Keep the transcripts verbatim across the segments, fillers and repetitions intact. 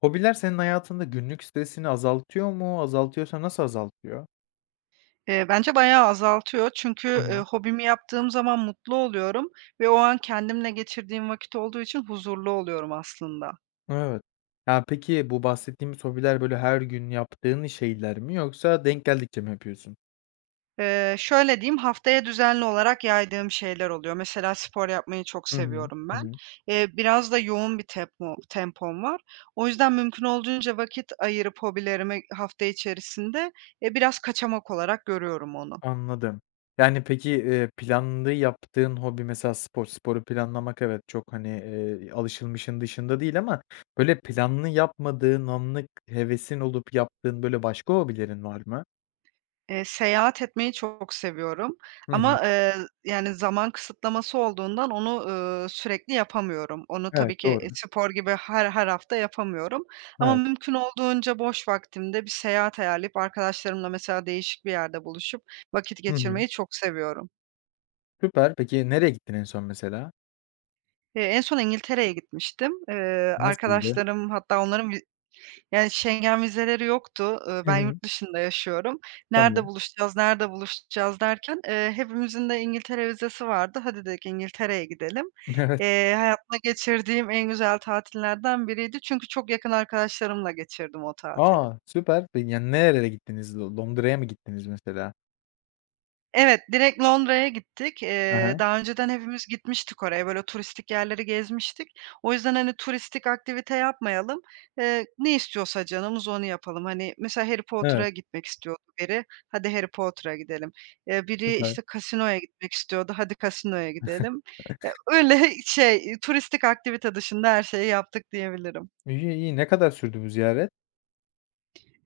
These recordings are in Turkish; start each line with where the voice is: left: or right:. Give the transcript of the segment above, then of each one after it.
left: Hobiler senin hayatında günlük stresini azaltıyor mu? Azaltıyorsa nasıl azaltıyor?
right: Eee, bence bayağı azaltıyor
left: Hı
right: çünkü, eee,
left: hı.
right: hobimi yaptığım zaman mutlu oluyorum ve o an kendimle geçirdiğim vakit olduğu için huzurlu oluyorum aslında.
left: Evet. Ya, peki, bu bahsettiğimiz hobiler, böyle, her gün yaptığın şeyler mi yoksa denk geldikçe mi yapıyorsun?
right: Eee, şöyle diyeyim, haftaya düzenli olarak yaydığım şeyler oluyor. Mesela spor yapmayı çok
left: Hı hı,
right: seviyorum
left: hı
right: ben.
left: hı.
right: Eee, biraz da yoğun bir tepmo tempom var. O yüzden mümkün olduğunca vakit ayırıp hobilerimi hafta içerisinde, e, biraz kaçamak olarak görüyorum onu.
left: Anladım. Yani, peki, eee, planlı yaptığın hobi mesela spor. Sporu planlamak, evet, çok, hani, eee, alışılmışın dışında değil ama, böyle, planlı yapmadığın anlık hevesin olup yaptığın, böyle, başka hobilerin var mı?
right: Eee, seyahat etmeyi çok seviyorum
left: Hı hı.
right: ama, eee, yani, zaman kısıtlaması olduğundan onu, ııı, sürekli yapamıyorum. Onu tabii
left: Evet,
right: ki, e,
left: doğru.
right: spor gibi her her hafta yapamıyorum ama
left: Evet.
right: mümkün olduğunca boş vaktimde bir seyahat ayarlayıp arkadaşlarımla mesela değişik bir yerde buluşup vakit
left: Hı hı.
right: geçirmeyi çok seviyorum.
left: Süper, peki, nereye gittin en son mesela?
right: Eee, en son İngiltere'ye gitmiştim. Eee,
left: Nasıldı?
right: arkadaşlarım hatta onların vi yani, Schengen vizeleri yoktu. Iıı,
left: Hı
right: ben
left: hı.
right: yurt dışında yaşıyorum. "Nerede
left: Tamam.
right: buluşacağız, nerede buluşacağız?" derken, eee, hepimizin de İngiltere vizesi vardı. "Hadi," dedik, "İngiltere'ye gidelim."
left: Evet.
right: Eee, hayatımda geçirdiğim en güzel tatillerden biriydi çünkü çok yakın arkadaşlarımla geçirdim o tatili.
left: A! Süper. Peki, yani, nerelere gittiniz, Lo Londra'ya mı gittiniz mesela?
right: Evet, direkt Londra'ya gittik.
left: He
right: Eee,
left: he.
right: daha önceden hepimiz gitmiştik oraya, böyle, turistik yerleri gezmiştik. O yüzden, hani, turistik aktivite yapmayalım. Eee, ne istiyorsa canımız onu yapalım. Hani, mesela, Harry Potter'a
left: Evet.
right: gitmek istiyordu biri, "Hadi, Harry Potter'a gidelim." Eee, biri,
left: Süper.
right: işte, casino'ya gitmek istiyordu. "Hadi casino'ya gidelim." Eee, öyle, i şey, iii, turistik aktivite dışında her şeyi yaptık diyebilirim.
left: İyi, iyi, ne kadar sürdü bu ziyaret?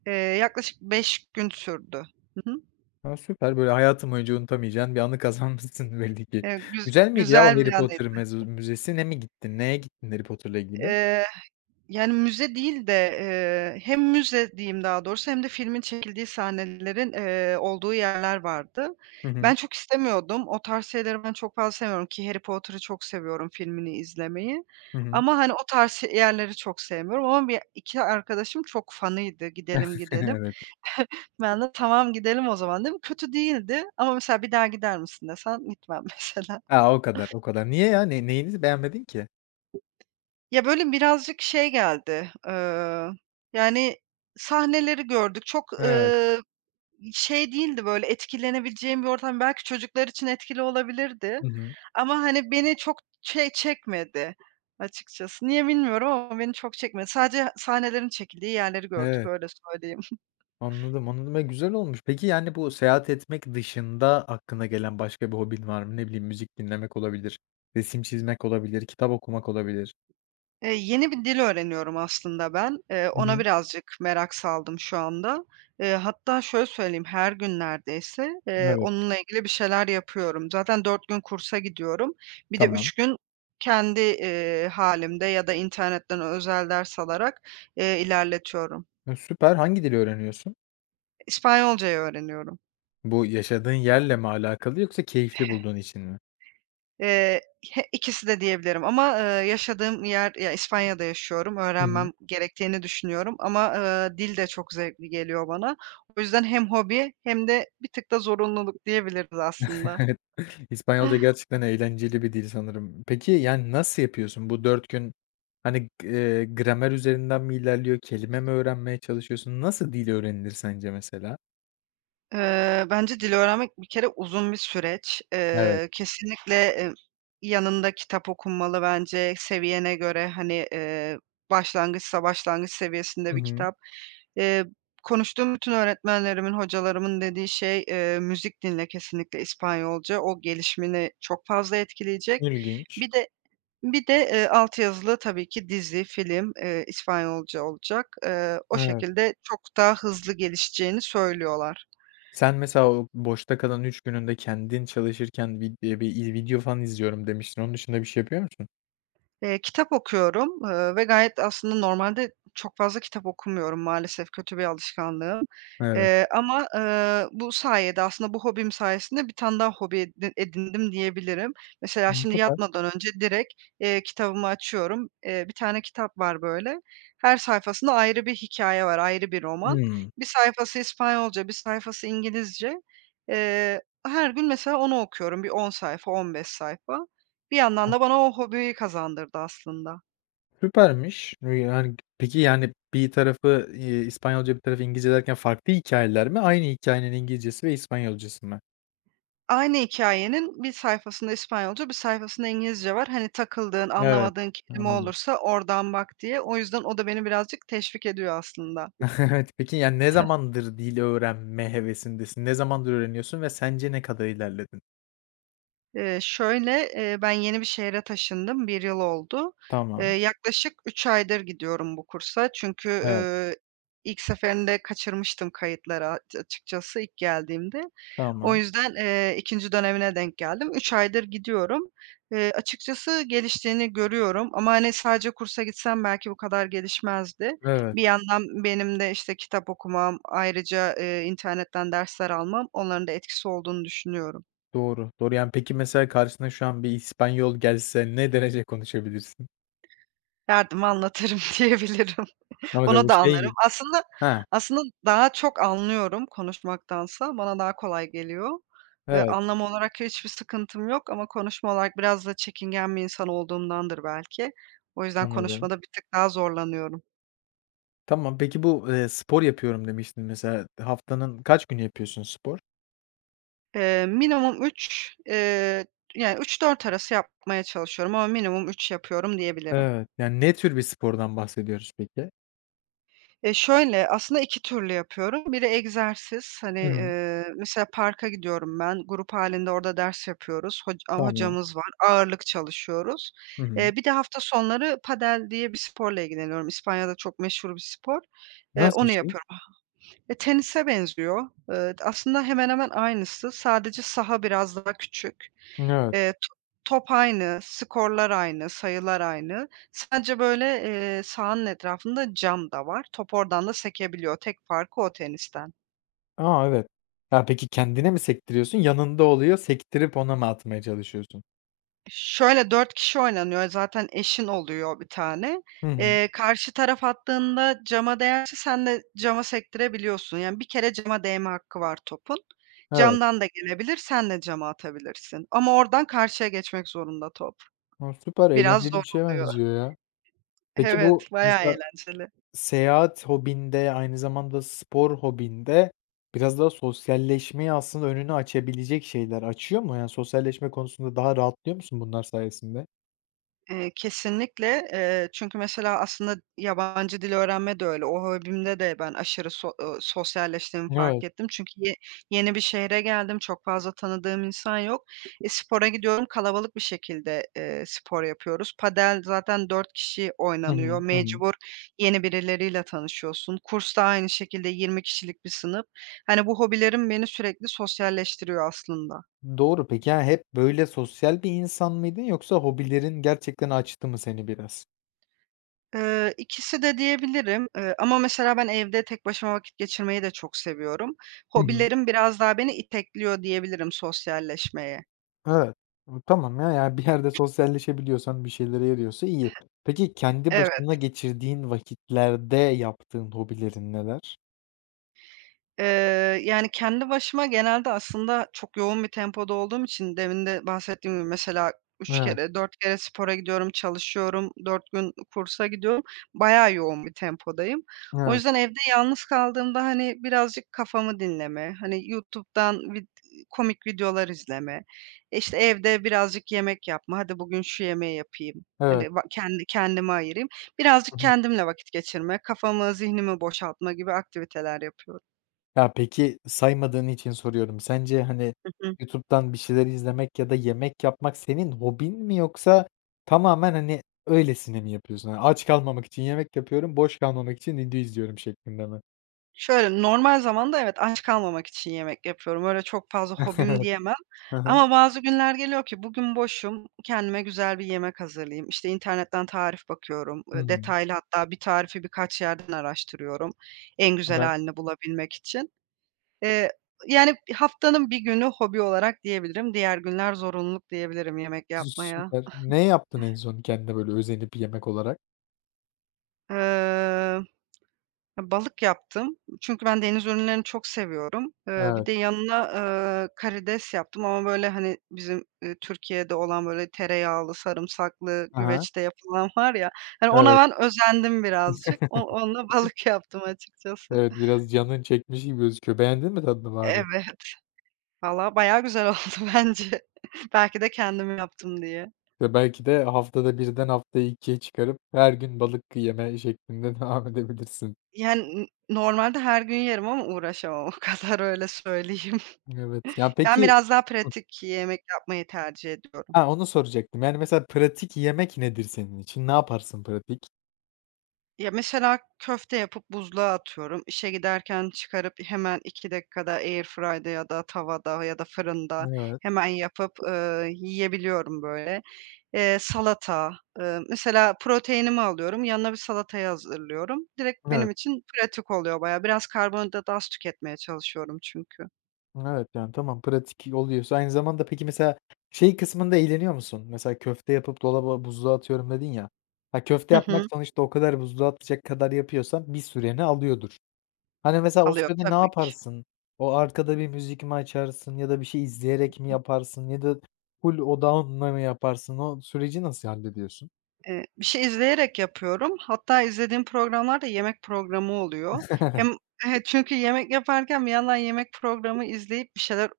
right: Eee, yaklaşık beş gün sürdü. Hı hı.
left: A, süper, böyle, hayatın boyunca unutamayacağın bir anı kazanmışsın belli ki.
right: E güz
left: Güzel miydi, ya, orada
right: güzel bir
left: Harry Potter
right: anıydı.
left: meza müzesine mi gittin? Neye gittin Harry Potter'la ilgili?
right: Eee, h yani, müze değil de, eee, hem müze diyeyim daha doğrusu hem de filmin çekildiği sahnelerin, eee, olduğu yerler vardı.
left: Hı
right: Ben
left: hı.
right: çok istemiyordum. O tarz şeyleri ben çok fazla sevmiyorum, ki Harry Potter'ı çok seviyorum filmini izlemeyi
left: Hı hı.
right: ama, hani, o tarz şe yerleri çok sevmiyorum ama be iki arkadaşım çok fanıydı, "Gidelim, gidelim."
left: Evet.
right: Ben de, "Tamam, gidelim o zaman." dedim. Kötü değildi ama, mesela, "Bir daha gider misin?" desen gitmem, mesela.
left: Ha, o kadar, o kadar, niye ya? Ney neyinizi beğenmedin ki?
right: Ya, böyle, birazcık şey geldi, eee, yani, sahneleri gördük, çok,
left: Evet.
right: ııı, şey değildi, böyle, etkilenebileceğim bir ortam. Belki çocuklar için etkili olabilirdi
left: I hı.
right: ama, hani, beni çok şey çekmedi açıkçası. Niye bilmiyorum ama beni çok çekmedi. Sadece sahnelerin çekildiği yerleri gördük,
left: Evet.
right: öyle söyleyeyim.
left: Anladım, anladım. E, güzel olmuş. Peki, yani, bu seyahat etmek dışında aklına gelen başka bir hobin var mı? Ne bileyim müzik dinlemek olabilir, resim çizmek olabilir, kitap okumak olabilir.
right: Eee, yeni bir dil öğreniyorum aslında ben. Eee,
left: Hı
right: ona
left: hı.
right: birazcık merak saldım şu anda. Eee, hatta şöyle söyleyeyim, her gün neredeyse, eee,
left: Evet.
right: onunla ilgili bir şeyler yapıyorum. Zaten dört gün kursa gidiyorum. Bir de
left: Tamam.
right: üç gün kendi, eee, hâlimde ya da internetten özel ders alarak, eee, ilerletiyorum.
left: E, süper! Hangi dili öğreniyorsun?
right: İspanyolca'yı öğreniyorum.
left: Bu yaşadığın yerle mi alakalı yoksa keyifli bulduğun için mi?
right: Eee, h ikisi de diyebilirim ama, ııı, yaşadığım yer ya, İspanya'da yaşıyorum,
left: Hı hı.
right: öğrenmem gerektiğini düşünüyorum ama, ııı, dil de çok zevkli geliyor bana. O yüzden hem hobi hem de bir tık da zorunluluk diyebiliriz aslında.
left: İspanyolca gerçekten eğlenceli bir dil sanırım. Peki, yani, nasıl yapıyorsun? Bu dört gün hani g eee, gramer üzerinden mi ilerliyor, kelime mi öğrenmeye çalışıyorsun? Nasıl dil öğrenilir sence mesela?
right: Eee, bence dil öğrenmek bir kere uzun bir süreç.
left: Evet.
right: Eee, kesinlikle e yanında kitap okunmalı bence seviyene göre, hani, eee, başlangıçsa başlangıç seviyesinde
left: Hı
right: bir
left: hı.
right: kitap. Eee, konuştuğum bütün öğretmenlerimin, hocalarımın dediği şey, eee, "Müzik dinle kesinlikle İspanyolca. O gelişimini çok fazla etkileyecek.
left: İlginç.
right: Bir de bir de, eee, alt yazılı tabii ki dizi, film, eee, İspanyolca olacak." Eee, o
left: Evet.
right: şekilde çok daha hızlı gelişeceğini söylüyorlar.
left: Sen mesela o boşta kalan üç gününde kendin çalışırken, "Bir, eee, bi iz video falan izliyorum." demiştin. Onun dışında bir şey yapıyor musun?
right: Eee, kitap okuyorum, ııı, ve gayet aslında normalde çok fazla kitap okumuyorum, maalesef kötü bir alışkanlığım,
left: Evet.
right: eee, ama, eee, bu sayede aslında bu hobim sayesinde bir tane daha hobi e d edindim diyebilirim. Mesela,
left: Hımm,
right: şimdi,
left: süper.
right: yatmadan önce direkt, eee, kitabımı açıyorum. Eee, bir tane kitap var, böyle, her sayfasında ayrı bir hikâye var, ayrı bir roman.
left: Hımm.
right: bir sayfası İspanyolca, bir sayfası İngilizce. Eee, her gün mesela onu okuyorum, bir on sayfa, on beş sayfa. Bir yandan
left: [unintelligible]
right: da bana o hobiyi kazandırdı aslında.
left: Süpermiş. Iıı, yani, g peki, yani, bir tarafı, iii, İspanyolca, bir tarafı İngilizce derken farklı hikâyeler mi? Aynı hikâyenin İngilizcesi ve İspanyolcası mı?
right: Aynı hikâyenin bir sayfasında İspanyolca, bir sayfasında İngilizce var. Hani, takıldığın,
left: Evet.
right: anlamadığın kelime
left: Anladım.
right: olursa oradan bak diye. O yüzden o da beni birazcık teşvik ediyor aslında.
left: Evet. Peki, ya ne zamandır dil öğrenme hevesindesin? Ne zamandır öğreniyorsun ve sence ne kadar ilerledin?
right: Eee, şöyle, eee, ben yeni bir şehre taşındım, bir yıl oldu. Eee,
left: Tamam.
right: yaklaşık üç aydır gidiyorum bu kursa. Çünkü,
left: Evet.
right: eee, ilk seferinde kaçırmıştım kayıtları a açıkçası ilk geldiğimde. O
left: Tamam.
right: yüzden, eee, ikinci dönemine denk geldim. üç aydır gidiyorum. Eee, açıkçası geliştiğini görüyorum ama, hani, sadece kursa gitsem belki bu kadar gelişmezdi.
left: Evet.
right: Bir yandan benim de, işte, kitap okumam, ayrıca, eee, internetten dersler almam, onların da etkisi olduğunu düşünüyorum.
left: Doğru. Doğru. Yani, peki, mesela karşısına şu an bir İspanyol gelse ne derece konuşabilirsin?
right: Derdimi anlatırım diyebilirim. Onu da anlarım.
left: [unintelligible]
right: Aslında
left: Ha.
right: aslında daha çok anlıyorum konuşmaktansa, bana daha kolay geliyor. Iıı,
left: Evet.
right: anlama olarak hiçbir sıkıntım yok ama konuşma olarak biraz da çekingen bir insan olduğumdandır belki. O yüzden
left: Anladım.
right: konuşmada bir tık daha zorlanıyorum.
left: Tamam, peki, bu, eee, spor yapıyorum demiştin mesela, haftanın kaç günü yapıyorsun spor?
right: Eee, minimum üç eee, yani, üç dört arası yapmaya çalışıyorum ama minimum üç yapıyorum diyebilirim.
left: Evet, yani, ne tür bir spordan bahsediyoruz peki?
right: Ya, şöyle, aslında iki türlü yapıyorum. Biri egzersiz, hani,
left: Hıı.
right: eee, mesela parka gidiyorum ben, grup hâlinde orada ders yapıyoruz, hoca aaa,
left: Tamam.
right: hocamız var, ağırlık çalışıyoruz.
left: Hı
right: Eee,
left: hı.
right: bir de hafta sonları padel diye bir sporla ilgileniyorum. İspanya'da çok meşhur bir spor. Eee,
left: Nasıl bir
right: onu
left: şey?
right: yapıyorum Eee, tenise benziyor. Iıı, d aslında hemen hemen aynısı. Sadece saha biraz daha küçük.
left: N Evet.
right: Eee, to top aynı, skorlar aynı, sayılar aynı. Sadece, böyle, eee, sahanın etrafında cam da var. Top oradan da sekebiliyor. Tek farkı o tenisten.
left: A! Evet. Ya, peki, kendine mi sektiriyorsun, yanında oluyor, sektirip ona mı atmaya çalışıyorsun?
right: Şöyle, dört kişi oynanıyor, zaten eşin oluyor bir tane.
left: Hı hı.
right: Eee, karşı taraf attığında cama değerse sen de cama sektirebiliyorsun, yani bir kere cama değme hakkı var topun.
left: Evet.
right: Camdan da gelebilir, sen de cama atabilirsin ama oradan karşıya geçmek zorunda top.
left: A, süper.
right: Biraz
left: Eğlenceli
right: zor
left: bir şeye
right: oluyor.
left: benziyor, ya. Peki, bu
right: Evet, bayağı
left: mesela
right: eğlenceli.
left: seyahat hobin de, aynı zamanda spor hobin de, biraz daha sosyalleşmeyi aslında önünü açabilecek şeyler, açıyor mu? Yani, sosyalleşme konusunda daha rahatlıyor musun bunlar sayesinde?
right: Eee, kesinlikle, eee, çünkü mesela aslında yabancı dil öğrenme de öyle. O hobimde de ben aşırı so eee, sosyalleştiğimi fark
left: Evet.
right: ettim. Çünkü ye yeni bir şehre geldim. Çok fazla tanıdığım insan yok. Eee, spora gidiyorum, kalabalık bir şekilde, eee, spor yapıyoruz. Padel zaten dört kişi
left: Hı
right: oynanıyor.
left: hı, hı hı.
right: Mecbur yeni birileriyle tanışıyorsun. Kursta aynı şekilde yirmi kişilik bir sınıf. Hani, bu hobilerim beni sürekli sosyalleştiriyor aslında.
left: Doğru, peki, ya, hep böyle sosyal bir insan mıydın yoksa hobilerin gerçekten açtı mı seni biraz?
right: Eee, ikisi de diyebilirim, eee, ama mesela ben evde tek başıma vakit geçirmeyi de çok seviyorum.
left: Hı hı.
right: Hobilerim biraz daha beni itekliyor, diyebilirim sosyalleşmeye.
left: Evet. Iıı, tamam ya, ya bir yerde sosyalleşebiliyorsan, bir şeylere yarıyorsa iyi. Peki, kendi başına
right: Evet.
left: geçirdiğin vakitlerde yaptığın hobilerin neler?
right: Eee, yani, kendi başıma genelde aslında çok yoğun bir tempoda olduğum için, demin de bahsettiğim gibi mesela üç
left: Evet.
right: kere, dört kere spora gidiyorum, çalışıyorum. dört gün, ııı, kursa gidiyorum, bayağı yoğun bir tempodayım. O
left: Evet.
right: yüzden evde yalnız kaldığımda, hani, birazcık kafamı dinleme, hani, YouTube'dan vid eee, komik videolar izleme, işte, evde birazcık yemek yapma, hadi, bugün şu yemeği yapayım,
left: Evet.
right: hani, ba kendi kendime ayırayım, birazcık
left: Hı hı.
right: kendimle vakit geçirme, kafamı, zihnimi boşaltma gibi aktiviteler yapıyorum.
left: Ya, peki, saymadığın için soruyorum. Sence, hani,
right: Hı hı.
left: YouTube'dan bir şeyler izlemek ya da yemek yapmak senin hobin mi yoksa tamamen, hani, öylesine mi yapıyorsun? Hani, aç kalmamak için yemek yapıyorum, boş kalmamak için video izliyorum şeklinde mi?
right: Şöyle, normal zamanda, evet, aç kalmamak için yemek yapıyorum. Öyle çok fazla hobim diyemem
left: Hı hı.
right: ama bazı günler geliyor ki bugün boşum, kendime güzel bir yemek hazırlayayım, işte, internetten tarif bakıyorum,
left: Hı
right: ııı,
left: hı.
right: detaylı hatta bir tarifi birkaç yerden araştırıyorum en güzel
left: [unintelligible]
right: hâlini bulabilmek için. Eee, yani, haftanın bir günü hobi olarak diyebilirim. Diğer günler zorunluluk diyebilirim yemek
left: S
right: yapmaya.
left: süper. Ne yaptın en son kendine, böyle, özenip yemek olarak?
right: Eee, balık yaptım. Çünkü ben deniz ürünlerini çok seviyorum. Eee, bir
left: Evet.
right: de yanına, ııı, karides yaptım ama, böyle, hani, bizim, ııı, Türkiye'de olan, böyle, tereyağlı, sarımsaklı,
left: Hı hı.
right: güveçte yapılan var ya, hani, ona
left: Evet.
right: ben özendim birazcık. O onunla, balık yaptım açıkçası.
left: Evet, biraz canın çekmiş gibi gözüküyor. Beğendin mi tadını bari?
right: Evet. Valla, bayağı güzel oldu bence. Belki de kendim yaptım diye.
left: Ya, belki de haftada birden haftaya ikiye çıkarıp her gün balık yeme şeklinde devam edebilirsin.
right: Yani, n normalde her gün yerim ama uğraşamam o kadar, öyle söyleyeyim.
left: Evet. Ya,
right: Ben
left: peki,
right: biraz daha
left: hıh
right: pratik yemek yapmayı tercih ediyorum.
left: Ha, onu soracaktım. Yani, mesela pratik yemek nedir senin için? Ne yaparsın pratik?
right: Ya, mesela köfte yapıp buzluğa atıyorum. İşe giderken çıkarıp hemen iki dakikada airfry'da ya da tavada ya da fırında
left: Evet.
right: hemen yapıp, ııı, yiyebiliyorum, böyle. Eee, salata, eee, mesela proteinimi alıyorum, yanına bir salatayı hazırlıyorum, direkt benim
left: Evet.
right: için pratik oluyor bayağı. Biraz karbonhidratı az tüketmeye çalışıyorum çünkü.
left: Evet, yani, tamam, pratik oluyorsa Aynı zamanda peki mesela şey kısmında eğleniyor musun? Mesela, "Köfte yapıp dolaba, buzluğa atıyorum." dedin ya. Ha, köfte
right: Hı
left: yapmak
right: hı.
left: sonuçta o kadar buzluğa atacak kadar yapıyorsan bir süreni alıyordur. Hani, mesela o
right: Alıyor.
left: sürede ne
right: Tabii ki.
left: yaparsın? O arkada bir müzik mi açarsın ya da bir şey
right: Hı
left: izleyerek mi
right: hı.
left: yaparsın ya da ful odağınla mı yaparsın? O süreci nasıl hallediyorsun?
right: Eee, bir şey izleyerek yapıyorum. Hatta izlediğim programlar da yemek programı oluyor. Hem çünkü yemek yaparken bir yandan yemek programı izleyip bir şeyler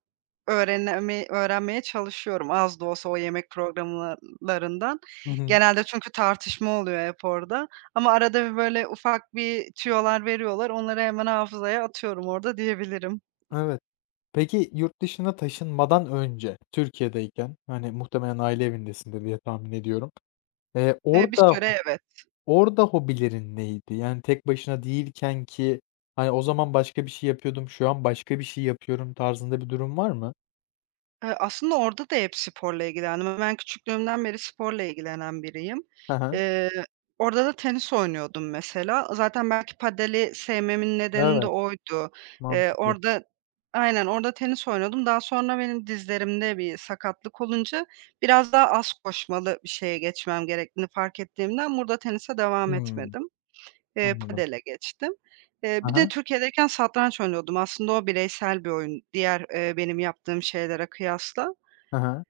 right: öğrenemi öğrenmeye çalışıyorum az da olsa o yemek programlarından.
left: Hı hı.
right: Genelde çünkü tartışma oluyor hep orada ama arada bir böyle ufak bir tüyolar veriyorlar, onları hemen hafızaya atıyorum orada, diyebilirim.
left: Evet. Peki, yurt dışına taşınmadan önce Türkiye'deyken, hani, muhtemelen aile evindesindir diye tahmin ediyorum. Eee
right: Eee, bir
left: orada ho
right: süre evet.
left: orada hobilerin neydi? Yani tek başına değilkenki, hani, "O zaman başka bir şey yapıyordum, şu an başka bir şey yapıyorum." tarzında bir durum var mı?
right: Eee, aslında orada da hep sporla ilgilendim. Eee, ben küçüklüğümden beri sporla ilgilenen biriyim.
left: Ha ha.
right: Eee, orada da tenis oynuyordum mesela. Zaten belki padeli sevmemin nedeni de
left: Evet.
right: oydu. Eee,
left: Mantıklı.
right: orada Aynen. Orada tenis oynuyordum. Daha sonra benim dizlerimde bir sakatlık olunca, biraz daha az koşmalı bir şeye geçmem gerektiğini fark ettiğimden burada tenise devam
left: Hımm.
right: etmedim. Eee,
left: Anladım.
right: padele geçtim. Eee,
left: Ha
right: bir de
left: ha.
right: Türkiye'deyken satranç oynuyordum. Aslında o bireysel bir oyun, diğer, eee, benim yaptığım şeylere kıyasla.
left: Ha ha.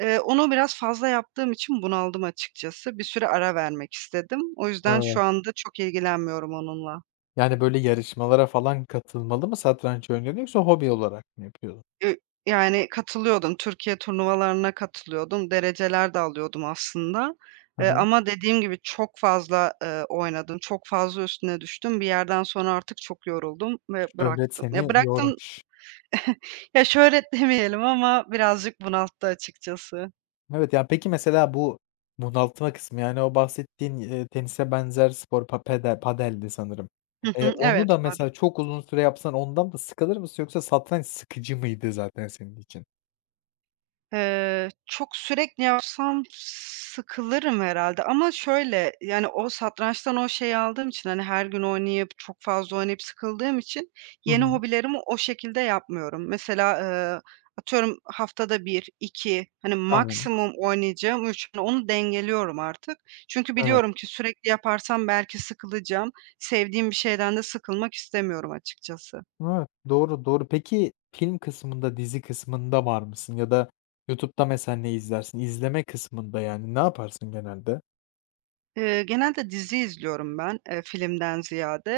right: Eee, onu biraz fazla yaptığım için bunaldım açıkçası. Bir süre ara vermek istedim. O yüzden şu
left: Evet.
right: anda çok ilgilenmiyorum onunla.
left: Yani, böyle, yarışmalara falan katılmalı mı satranç oynuyordun yoksa hobi olarak mı yapıyordun?
right: Eee, yani, katılıyordum Türkiye turnuvalarına katılıyordum. Dereceler de alıyordum aslında,
left: Hı
right: eee,
left: hı.
right: ama dediğim gibi, çok fazla, eee, oynadım, çok fazla üstüne düştüm. Bir yerden sonra artık çok yoruldum ve
left: Şöhret
right: bıraktım. Ya,
left: seni
right: bıraktım
left: yormuş.
right: Ya, şöhret demeyelim ama birazcık bunalttı açıkçası.
left: Evet, ya, peki, mesela bu bunaltma kısmı, yani, o bahsettiğin, eee, tenise benzer spor pa pedel padeldi sanırım.
right: Hı
left: Eee,
right: hı,
left: onu
right: evet
left: da
right: padel.
left: mesela çok uzun süre yapsan ondan da sıkılır mısın yoksa satranç sıkıcı mıydı zaten senin için?
right: Eee, çok sürekli yapsam sıkılırım herhâlde ama, şöyle, yani, o satrançtan o şeyi aldığım için, hani, her gün oynayıp, çok fazla oynayıp sıkıldığım için
left: Hı
right: yeni
left: hı.
right: hobilerimi o şekilde yapmıyorum. Mesela, ııı, atıyorum, haftada bir iki, hani,
left: Anladım.
right: maksimum oynayacağım üç. Onu dengeliyorum artık. Çünkü
left: Evet.
right: biliyorum ki sürekli yaparsam belki sıkılacağım. Sevdiğim bir şeyden de sıkılmak istemiyorum açıkçası.
left: Evet. Doğru, doğru. Peki, film kısmında, dizi kısmında var mısın ya da YouTube'da mesela ne izlersin? İzleme kısmında, yani, ne yaparsın genelde?
right: Eee, genelde dizi izliyorum ben, eee, filmden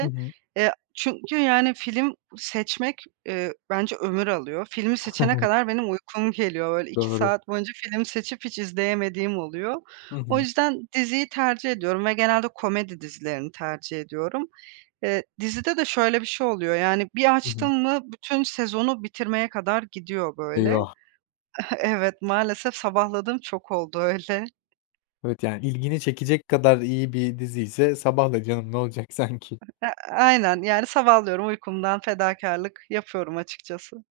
left: Hı hı.
right: Eee, çünkü, yani, film seçmek, eee, bence ömür alıyor. Filmi seçene
left: [unintelligible]
right: kadar benim uykum geliyor. Böyle, iki
left: Doğru.
right: saat boyunca film seçip hiç izleyemediğim oluyor.
left: Hı
right: O
left: hı.
right: yüzden diziyi tercih ediyorum ve genelde komedi dizilerini tercih ediyorum. Eee, dizide de şöyle bir şey oluyor, yani, bir
left: Hı hı.
right: açtım mı bütün sezonu bitirmeye kadar gidiyor, böyle.
left: Eyvah.
right: Evet, maalesef sabahladığım çok oldu öyle.
left: Evet, yani, ilgini çekecek kadar iyi bir diziyse sabahla canım ne olacak sanki.
right: E e aynen, yani, sabahlıyorum uykumdan fedakârlık yapıyorum açıkçası.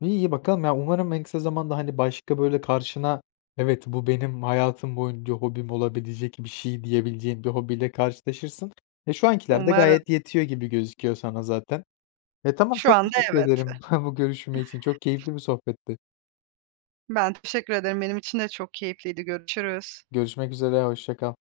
left: İ iyi, bakalım. Ya, umarım en kısa zamanda, hani, başka, böyle, karşına "Evet, bu benim hayatım boyunca hobim olabilecek bir şey." diyebileceğin bir hobiyle karşılaşırsın. E, şu ankiler de
right: Umarım.
left: gayet yetiyor gibi gözüküyor sana zaten. E, tamam,
right: Şu
left: çok
right: anda
left: teşekkür
right: evet.
left: ederim bu görüşme için. Çok keyifli bir sohbetti.
right: Ben teşekkür ederim. Benim için de çok keyifliydi. Görüşürüz.
left: Görüşmek üzere, hoşça kal.